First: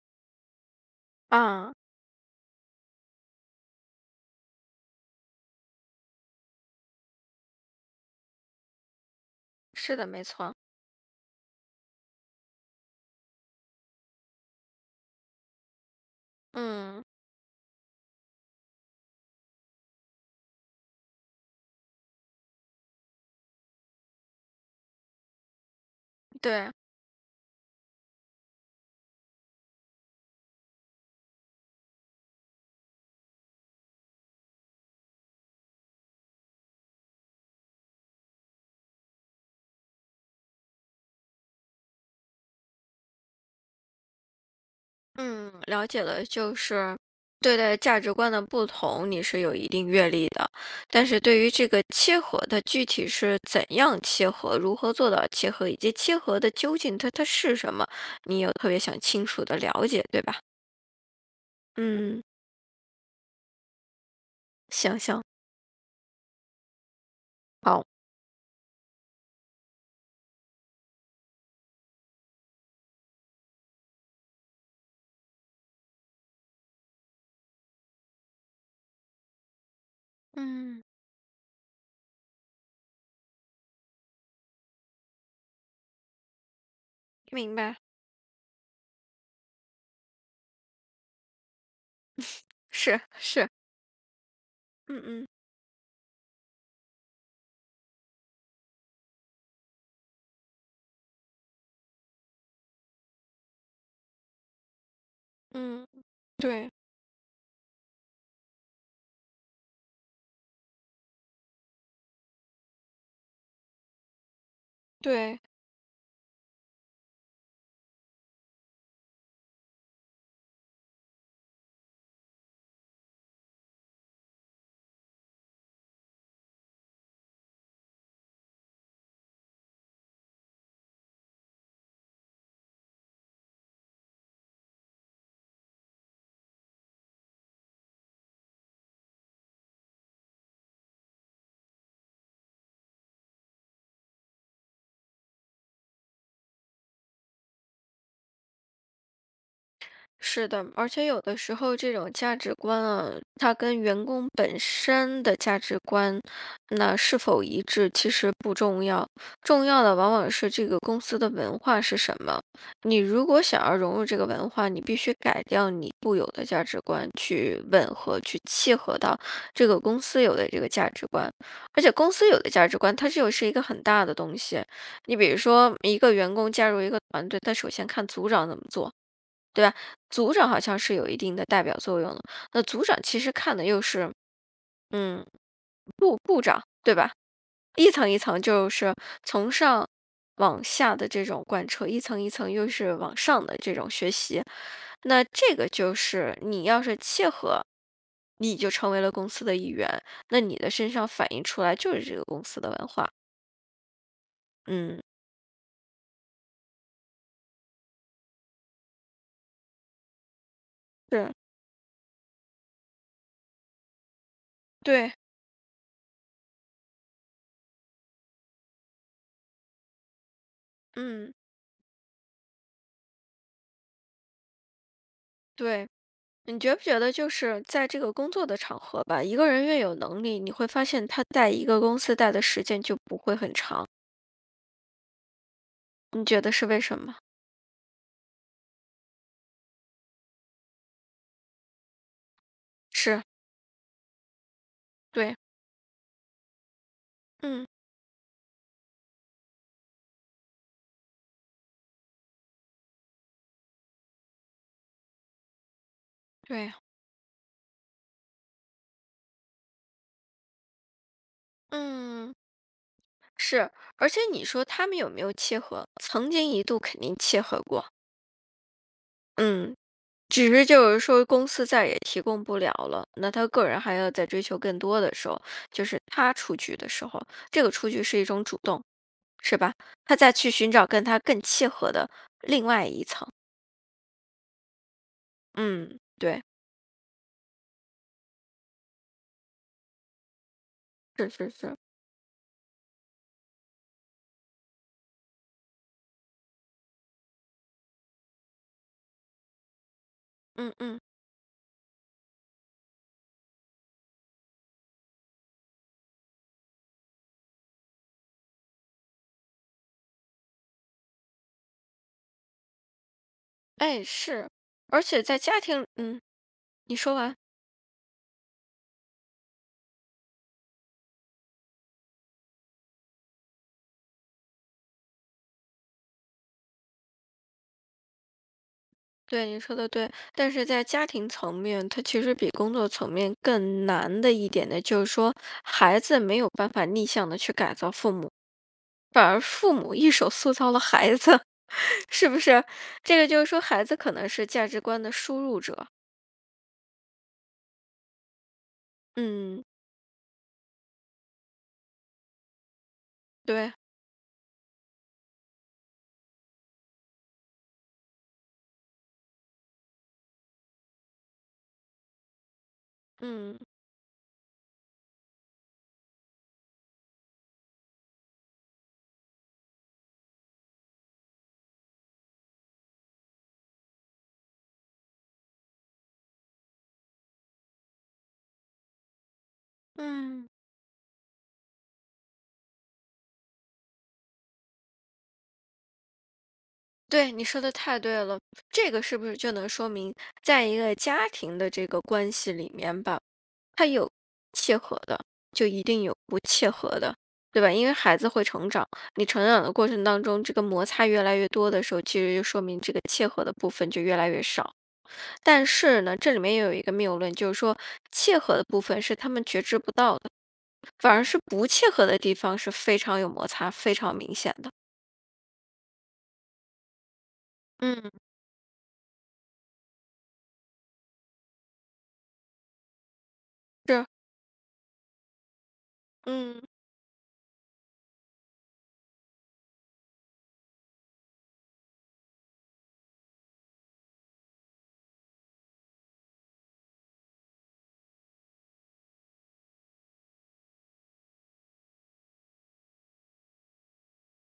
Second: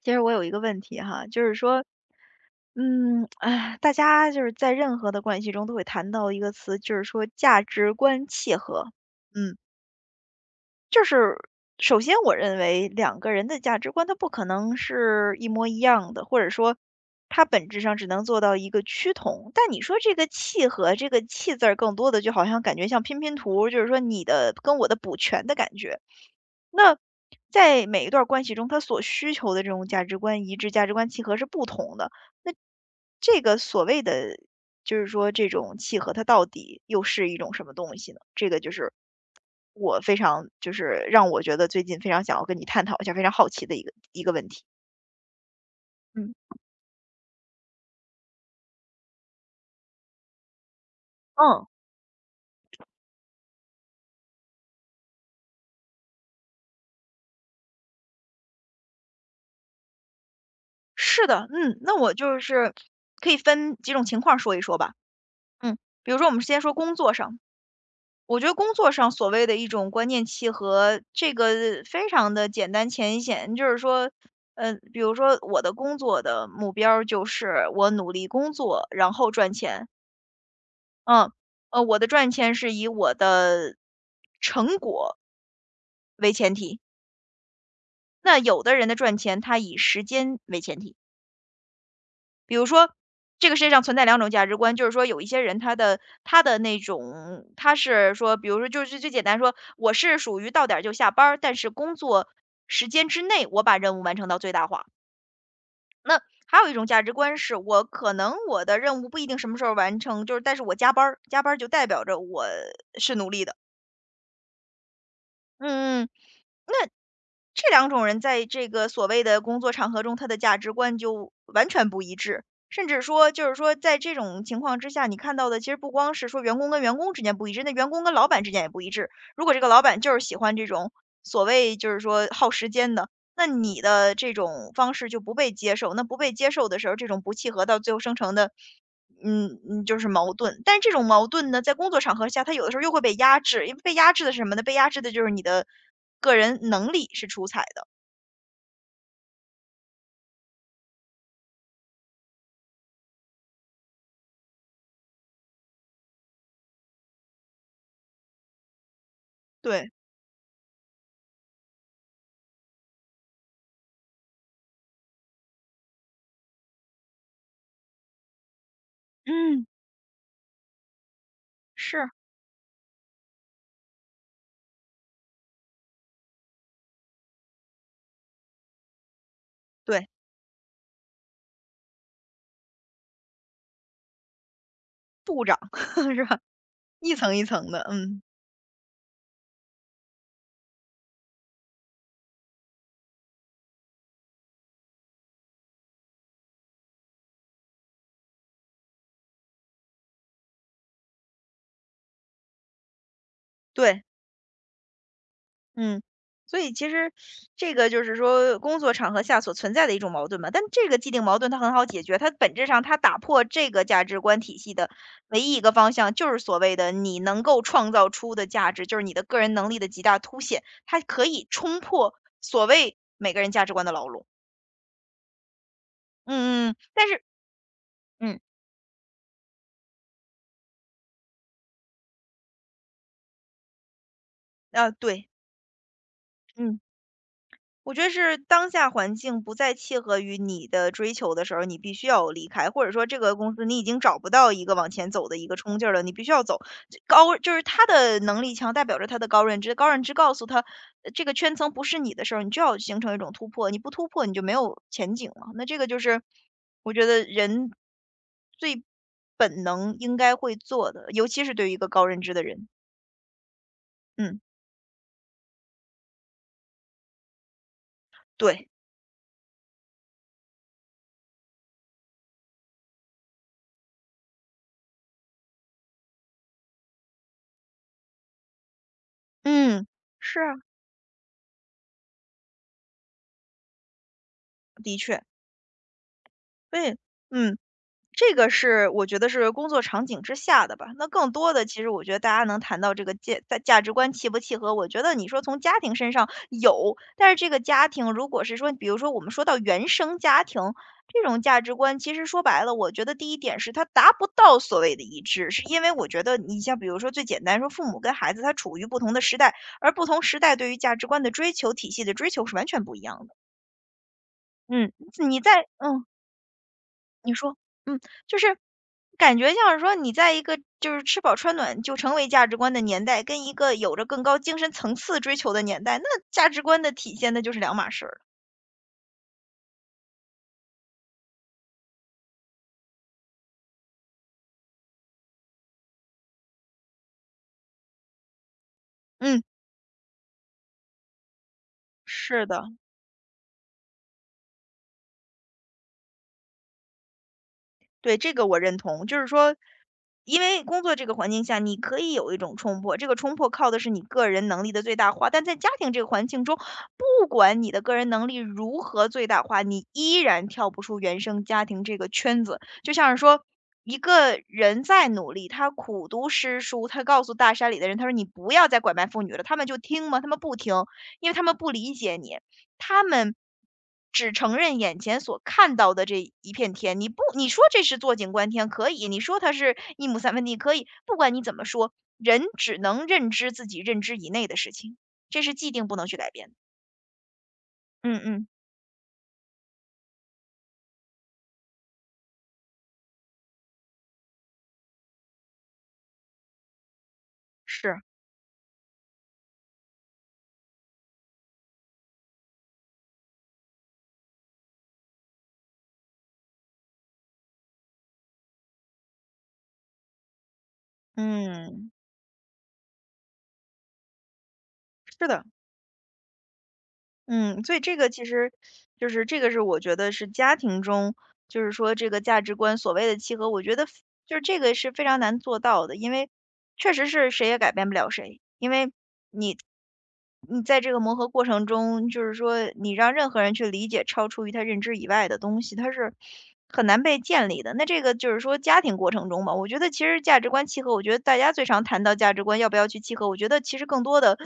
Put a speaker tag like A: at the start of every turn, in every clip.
A: 其实我有一个问题哈，就是
B: 啊，
A: 说，大家就是在任何的关系中都会谈到一个词，就是说价值观契合。嗯，
B: 是的，没错。
A: 就是首先我认为两个人的价值观它不可能是一模一样的，或者说
B: 嗯，
A: 它本质上只能做到一个趋同。但你说这个契合，这个契字儿更多的就好像感觉像拼拼图，就是说你的跟我的补全的感觉。
B: 对，
A: 那在每一段关系中，他所需求的这种价值观一致、价值观契合是不同的。那这个所谓的就是说这种契合，它到底又是一种什么东西呢？这个就是我非常就是让我觉得最近非常想要跟你探讨一下，非常好奇的一个问题。
B: 嗯，了解了，
A: 嗯
B: 就是对待价值观的不同，你是有一定阅历的，但是对于
A: 嗯，
B: 这个切合的具体是怎样切合，如何做到切合，以及切合的究竟它是什么，你有特别想清楚的了解，对吧？
A: 是的，那我
B: 嗯，
A: 就是可以分几种情况说一说吧。
B: 行行，
A: 嗯，比如说我们先说工作上，
B: 好，
A: 我觉得工作上所谓的一种观念契合，这个非常的简单浅显。就是说，比如说我的工作的目标儿就是我努力工作，然后赚钱。
B: 嗯，
A: 嗯，我的赚钱是以我的成果为前提，
B: 明白，
A: 那有的人的赚钱他以时间为前提。比如说，
B: 是是，
A: 这个世界上存在两种价值观，就是
B: 嗯
A: 说有一
B: 嗯
A: 些人他的那种他是说，比如说就是最简单说，我是属于到点儿就下班儿，但是工作时间之内我把任务完成到最大化。
B: 嗯，
A: 那还有
B: 对
A: 一种价值观是我可能我的任务不一定什么时候完成，就是但是我加班儿，加班儿就代表着我是努力的。
B: 对。
A: 嗯嗯。这两种人在这个所谓的工作场合中，他的价值观就完全不一致，甚至说就是说在这种情况之下，你看到的其实不光是说员工跟员工之间不一致，那员工跟老板之间也不一致。如果这个老板就是喜欢这种所谓就是说耗时间的，那你的这种方式就不被接受，那不被接受的时候，这种不契合到最后生成的，嗯嗯，就是矛盾。但是这种矛盾呢，在工作场合下，它有的时候又会被压制，因为被压制的是什么呢？被压制的就是你的个人能力是出彩的。
B: 是的，而且有的时候这种价值观啊，它跟员工本身的价值观，那是否一致其实不重要，重要
A: 对，
B: 的往往是这个公司的文化是什么。你如果想要融入这个文化，你必须改掉你固有的价值观，去吻合、去契合到
A: 嗯，
B: 这个公司有的这个价值观。而且
A: 是，
B: 公司有的价值观，它又是一个很大的东西。你比如说，一个员工加入一个团队，他首先看组长怎么做。对吧？
A: 对，
B: 组长好像是有一定的代表作用的，那组长其实看的又是，嗯，
A: 部长
B: 部
A: 是吧？
B: 部长，对吧？
A: 一层一层的，
B: 一层一
A: 嗯，
B: 层就是从上往下的这种贯彻，一层一层又是往上的这种学习，那这个就是你要是切合，你就成为了公司的一员，那你的身上反映出来就是这个公司的文化，
A: 对，
B: 嗯，
A: 嗯。所以其实这个就是说工作场合下所存在的一种矛盾嘛。但这个既定
B: 是，
A: 矛盾它很好解决，它本质上它打破这个价值观体系的
B: 对，
A: 唯一一个方向，就是所谓的你能够创造出的价值，就是你的个人能力的极大凸显，它可
B: 嗯，
A: 以冲破所谓每个人价值观的牢笼。
B: 对。你
A: 嗯
B: 觉
A: 嗯，
B: 不觉
A: 但
B: 得
A: 是
B: 就是在这个工
A: 嗯，
B: 作的场合吧，一个人越有能力，你会发现他在一个公司待的时间就不会很长，
A: 啊，对，
B: 你觉得是
A: 嗯。
B: 为什么？
A: 我觉得是当下环境不再契合于你的追求的时候，你必须要离开，或者说这
B: 是，
A: 个公司你已经找不到一个往前走
B: 对，
A: 的一个冲劲儿了，你必须要走。这高就是
B: 嗯，
A: 他的能力强，代表着他的高认知，高认知告诉他，这个圈层不是你的时候，你就要形成一种突破，你不突破你就没有前景了。那这个就是
B: 对，
A: 我觉得人最本能应该会做的，尤其是对于一个高认知
B: 嗯，
A: 的人。
B: 是，而且
A: 嗯，
B: 你说他们有没有契合？曾经一度肯定契合过，
A: 对，
B: 嗯，只是就是说公司再也提供不了了，那他个人还要再追求更多的时候，就是他出局的时候，这个出局是一种主动。是吧？
A: 嗯，
B: 他再
A: 是
B: 去
A: 啊，
B: 寻找跟他更契合的另外一层。
A: 的确，
B: 嗯，对，
A: 对，嗯。这个是我觉得是工作场景之下的吧。那
B: 是
A: 更
B: 是
A: 多的，其
B: 是，
A: 实我觉得大家能谈到这个价在价值观契不契合，我觉得你说从家庭身上有，但是这个家庭如果是说，比如说我们说到原生家
B: 嗯
A: 庭
B: 嗯，
A: 这种价值观，其实说白了，我觉得第一点是它达不到所谓的一致，是因为我觉得你像比如说最简单说，父母跟孩子他处于不同的时代，而不同时代对于价值观的追求体系的追求是完全不一样的。
B: 哎是，
A: 嗯，
B: 而且在
A: 你
B: 家
A: 在。
B: 庭，嗯，你说
A: 你
B: 完，
A: 说，嗯，就是感觉像是说你在一个就是吃饱穿暖就成为价值观的年代，跟一个有着更高精神层次追求的年代，那价值观的体现那就是两码事儿了。
B: 对，你说的对，但是在家庭层面，它其实比工作层面更难的一点呢，就是说孩子没有办法逆向的去改造父母。反而
A: 嗯，
B: 父母一手塑造了孩子，是不
A: 是
B: 是？
A: 的。
B: 这个就是说，孩子可能是价值观的输入者。
A: 对，这个我认同。就是说，
B: 嗯，
A: 因为工作这个环境下，你可以有一种冲破，这个冲破靠
B: 对，
A: 的是你个人能力的最大化。但在家庭这个环境中，不管你的个人能力如何最大化，你依然跳不出原生家庭这个圈子。就像是说，
B: 嗯
A: 一个人再努力，他苦读诗书，他告诉大山里的人，他说你不要再拐卖妇女了，他们就听吗？他们不听，因为他们不理解你。他们只承认眼前所看到的这一片天，你不你说这是坐井观天可以，你说它是一亩三分
B: 嗯。
A: 地可以，不管你怎么说，人只能认知自己认知以内的事情，这是既定不能去改变的。
B: 对，你说的太对
A: 嗯
B: 了，
A: 嗯，
B: 这个是不是就能说明，在一个家庭的这个关系里面吧，它有契合的，就一定有不契合的，对吧？因为
A: 是，
B: 孩子会成长，你成长的过程当中，这个摩擦越来越多的时候，其实就说明这个契合的部分就越来越少。但是呢，这里面也有一个谬论，就是说契合的部分是他们觉知不到的，反而是不契
A: 嗯，
B: 合的地方是非常有摩擦、非常明显的。
A: 是的，嗯，所以这个
B: 嗯
A: 其实就是这个是我觉得是家庭中，就是说这个价值观所谓的契合，我觉得
B: 是，
A: 就是这个是非常难做到的，因为
B: 嗯。
A: 确实是谁也改变不了谁，因为你在这个磨合过程中，就是说你让任何人去理解超出于他认知以外的东西，他是很难被建立的。那这个就是说家庭过程中嘛，我觉得其实价值观契合，我觉得大家最常谈到价值观要不要去契合，我觉得其实更多的，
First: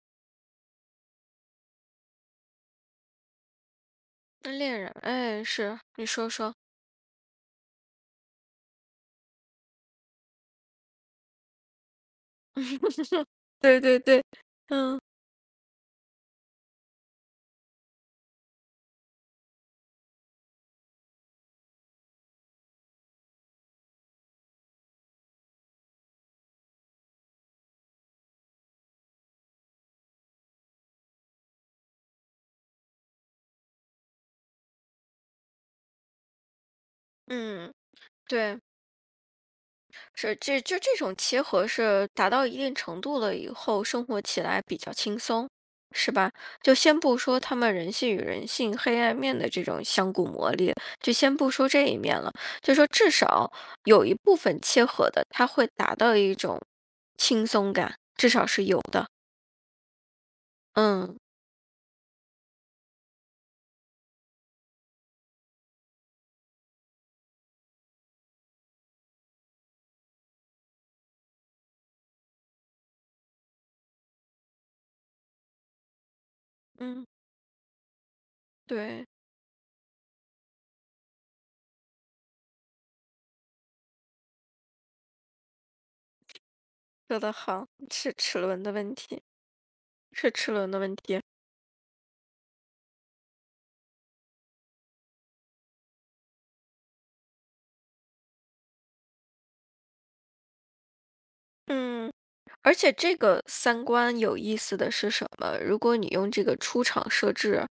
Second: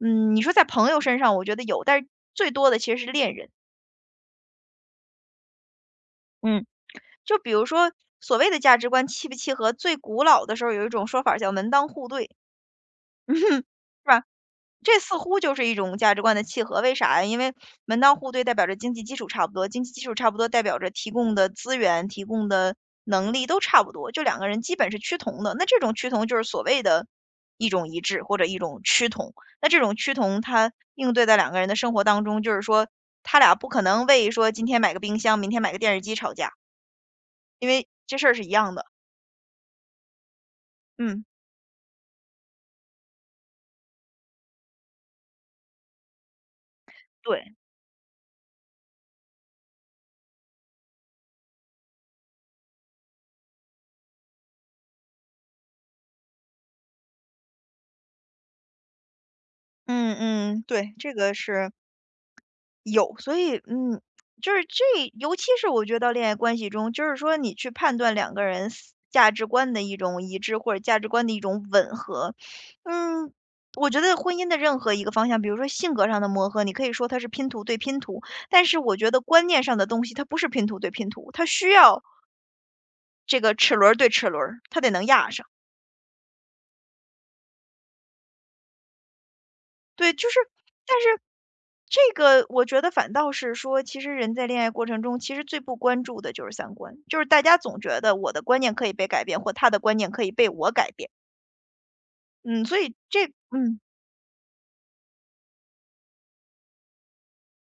A: 你说在朋友身上，我觉得有，但是最多的其实是恋人。
B: 嗯恋人，哎，是，你说说。
A: 嗯，就比如说所谓的价值观契不契合，最古老的时候有一种说法儿叫门当户对，是
B: 对对对，
A: 吧？这
B: 嗯。
A: 似乎就是一种价值观的契合，为啥呀？因为门当户对代表着经济基础差不多，经济基础差不多代表着提供的资源、提供的能力都差不多，就两个人基本是趋同的。那这种趋同就是所谓的一种一致或者一种趋同。那这种趋同，它应对在两个人的生活当中，就是说他俩不可能为说今天买个冰箱，明天买个电视机吵架，因
B: 嗯，
A: 为这事儿是一
B: 对，
A: 样的。
B: 是这就这种
A: 嗯，
B: 切合是达到一定程度了以后，生活起来比较轻松，是吧？就先不说
A: 对。
B: 他们人性与人性黑暗面的这种相互磨砺，就先不说这一面了，就说至少有一部分切合的，他会达到一种轻松感，至少是有的。
A: 嗯嗯，对，这
B: 嗯
A: 个是有，所以嗯，就是这尤其是我觉得到恋爱关系中，就是说你去判断两个人思价值观的一种一致，或者价值观的一种吻合，嗯，我觉得婚姻的任何一个方向，比如说性格上的磨合，你可以
B: 嗯，
A: 说它是拼图对拼图，但是我
B: 对，
A: 觉得观念上的东西，它不是拼图对拼图，它需要这个齿轮儿对齿轮儿，它得能压上。
B: 说的好，是齿轮的问题，
A: 对，就
B: 是
A: 是，
B: 齿轮的问
A: 但是
B: 题。
A: 这个我觉得反倒是说，其实人在恋爱过程中，其实最不关注的就是三观，就是大家总觉得我的观念可以被改变，或他的观念可以被我改变。
B: 嗯，
A: 嗯，
B: 而
A: 所
B: 且
A: 以
B: 这
A: 这
B: 个
A: 嗯
B: 三观有意思的是什么？如果你用这个出场设置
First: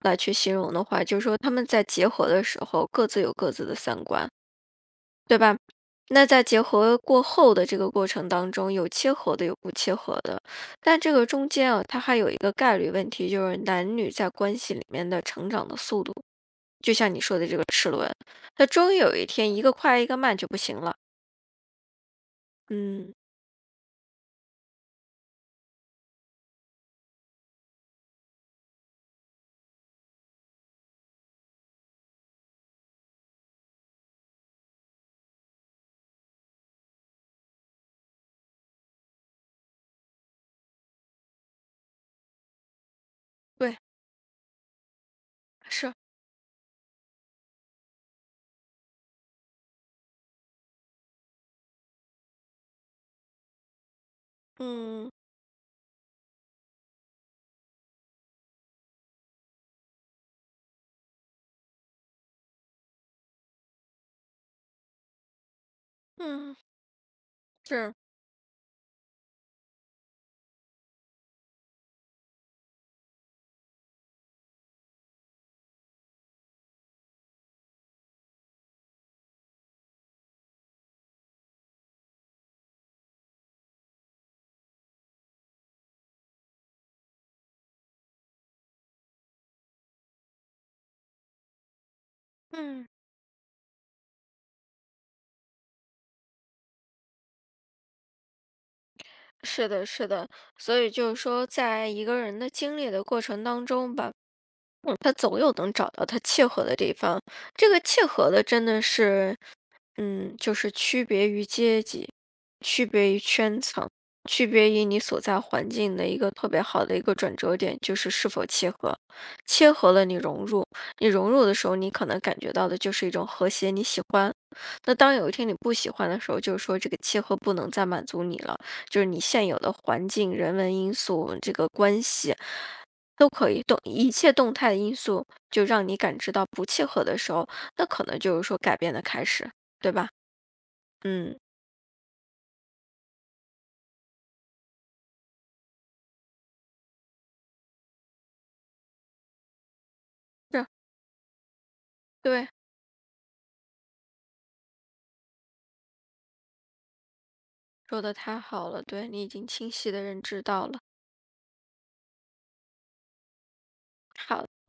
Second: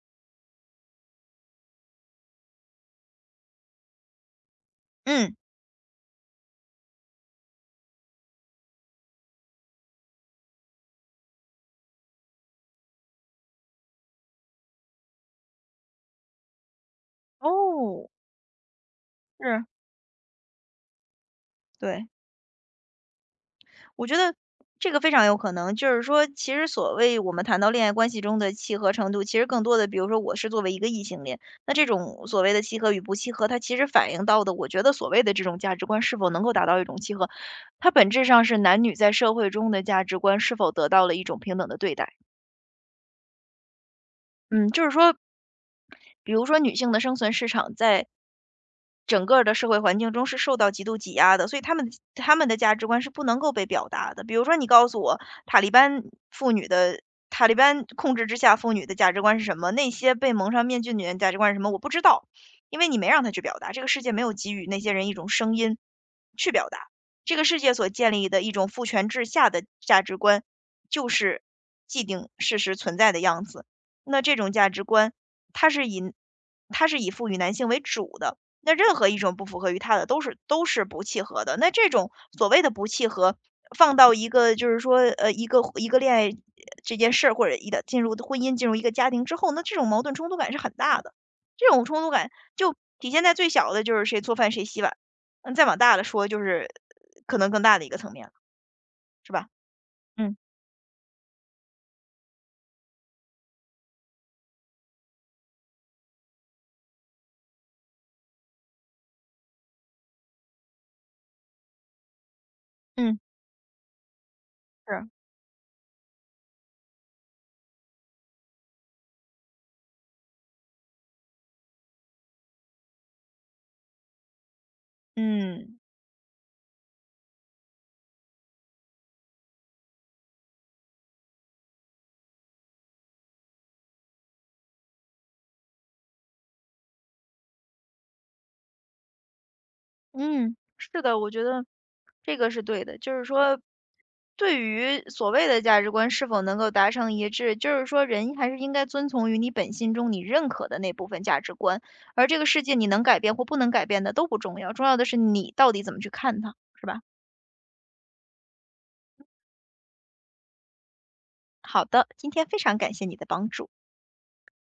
B: 来去形容的话，就是说他们在结合的时候各自有各自的三观，
A: 嗯，
B: 对吧？那在结合过后的这个过程当中，有切合的，有不切合的。但这个中间啊，它还有一个概率问题，就是男女在关系里面的成长的速度，这个齿
A: 哦，
B: 轮，它终于有一天一
A: 是，
B: 个快一个慢就不行了。
A: 对。
B: 嗯，
A: 我觉得这个非常有可能，就是说，其实所谓我们谈到恋爱关系中的契合程度，其实更多的，比如说我是作为一个异性恋，那这种所谓的契合与不契合，它其实反映到的，我觉得所谓的这种价值观是否能够达到一种契合，它本质上是男女在社会中的价值观是否得到了一种平等的对待。
B: 对，
A: 嗯，就是说，
B: 是，
A: 比如说女性的生存市场在整个儿的社会环境中是受到极度挤压的，所以他们的价值观是不能够被表达的。比如说你告诉
B: 嗯
A: 我，塔利班妇女的塔利班控制之下妇女的价值观是什么？那些被蒙上面具的女人价值观是什么？我不知道，因为你没让她去表达。这个世界没有给予那些人一种声音去
B: 嗯
A: 表达。这个世界所
B: 是，
A: 建立的一种父权制下的价值观，就是既定事实存在的样子。那这种价值观，它是以它是以赋予男性为主的，那任何一种不符合于他的都是不契合的。那这种所谓的不契合，放到一个就是说，一个恋爱这件事儿，或者一的进入婚姻、进入一个家庭之后，那这种矛盾冲突感是很大的。这种冲突感就
B: 嗯。
A: 体现在最小的就是谁做饭谁洗碗，再往大了说就是可能更大的一个层面了，是吧？
B: 是的，是的，
A: 嗯，
B: 所以就是说，在一个人的经历的过程当中吧，嗯他总有能找到他契合的地方。这个契合的真的是嗯，就是区别于阶级，区别
A: 嗯，
B: 于圈层，区别于你
A: 是。
B: 所在环境的一个特别好的一个转折点，就是是否切合。切合了，你融入，你融入的时候，你可能感觉到的就是一种和谐，你喜欢。那当有一天你不
A: 嗯。
B: 喜欢的时候，就是说这个切合不能再满足你了，就是你现有的环境、人文因素、这个关系都可以动，一切动态的因素就让你感知到不切合的时候，那可能就是说改变的开始，对吧？
A: 嗯，是的，我
B: 嗯，
A: 觉得这个是对的。就是说，对于所谓的价值观是否能够达成一致，就是说，人还是应该遵从于你本心中你认
B: 是，
A: 可的那部分价值观，而这个
B: 对，
A: 世界你能改变或不能改变的都不重要，重要的是你到底怎么去看它，是吧？
B: 说的太好了，对，你已经清晰的认知到了。
A: 好的，今天非常感谢你的帮助。
B: 好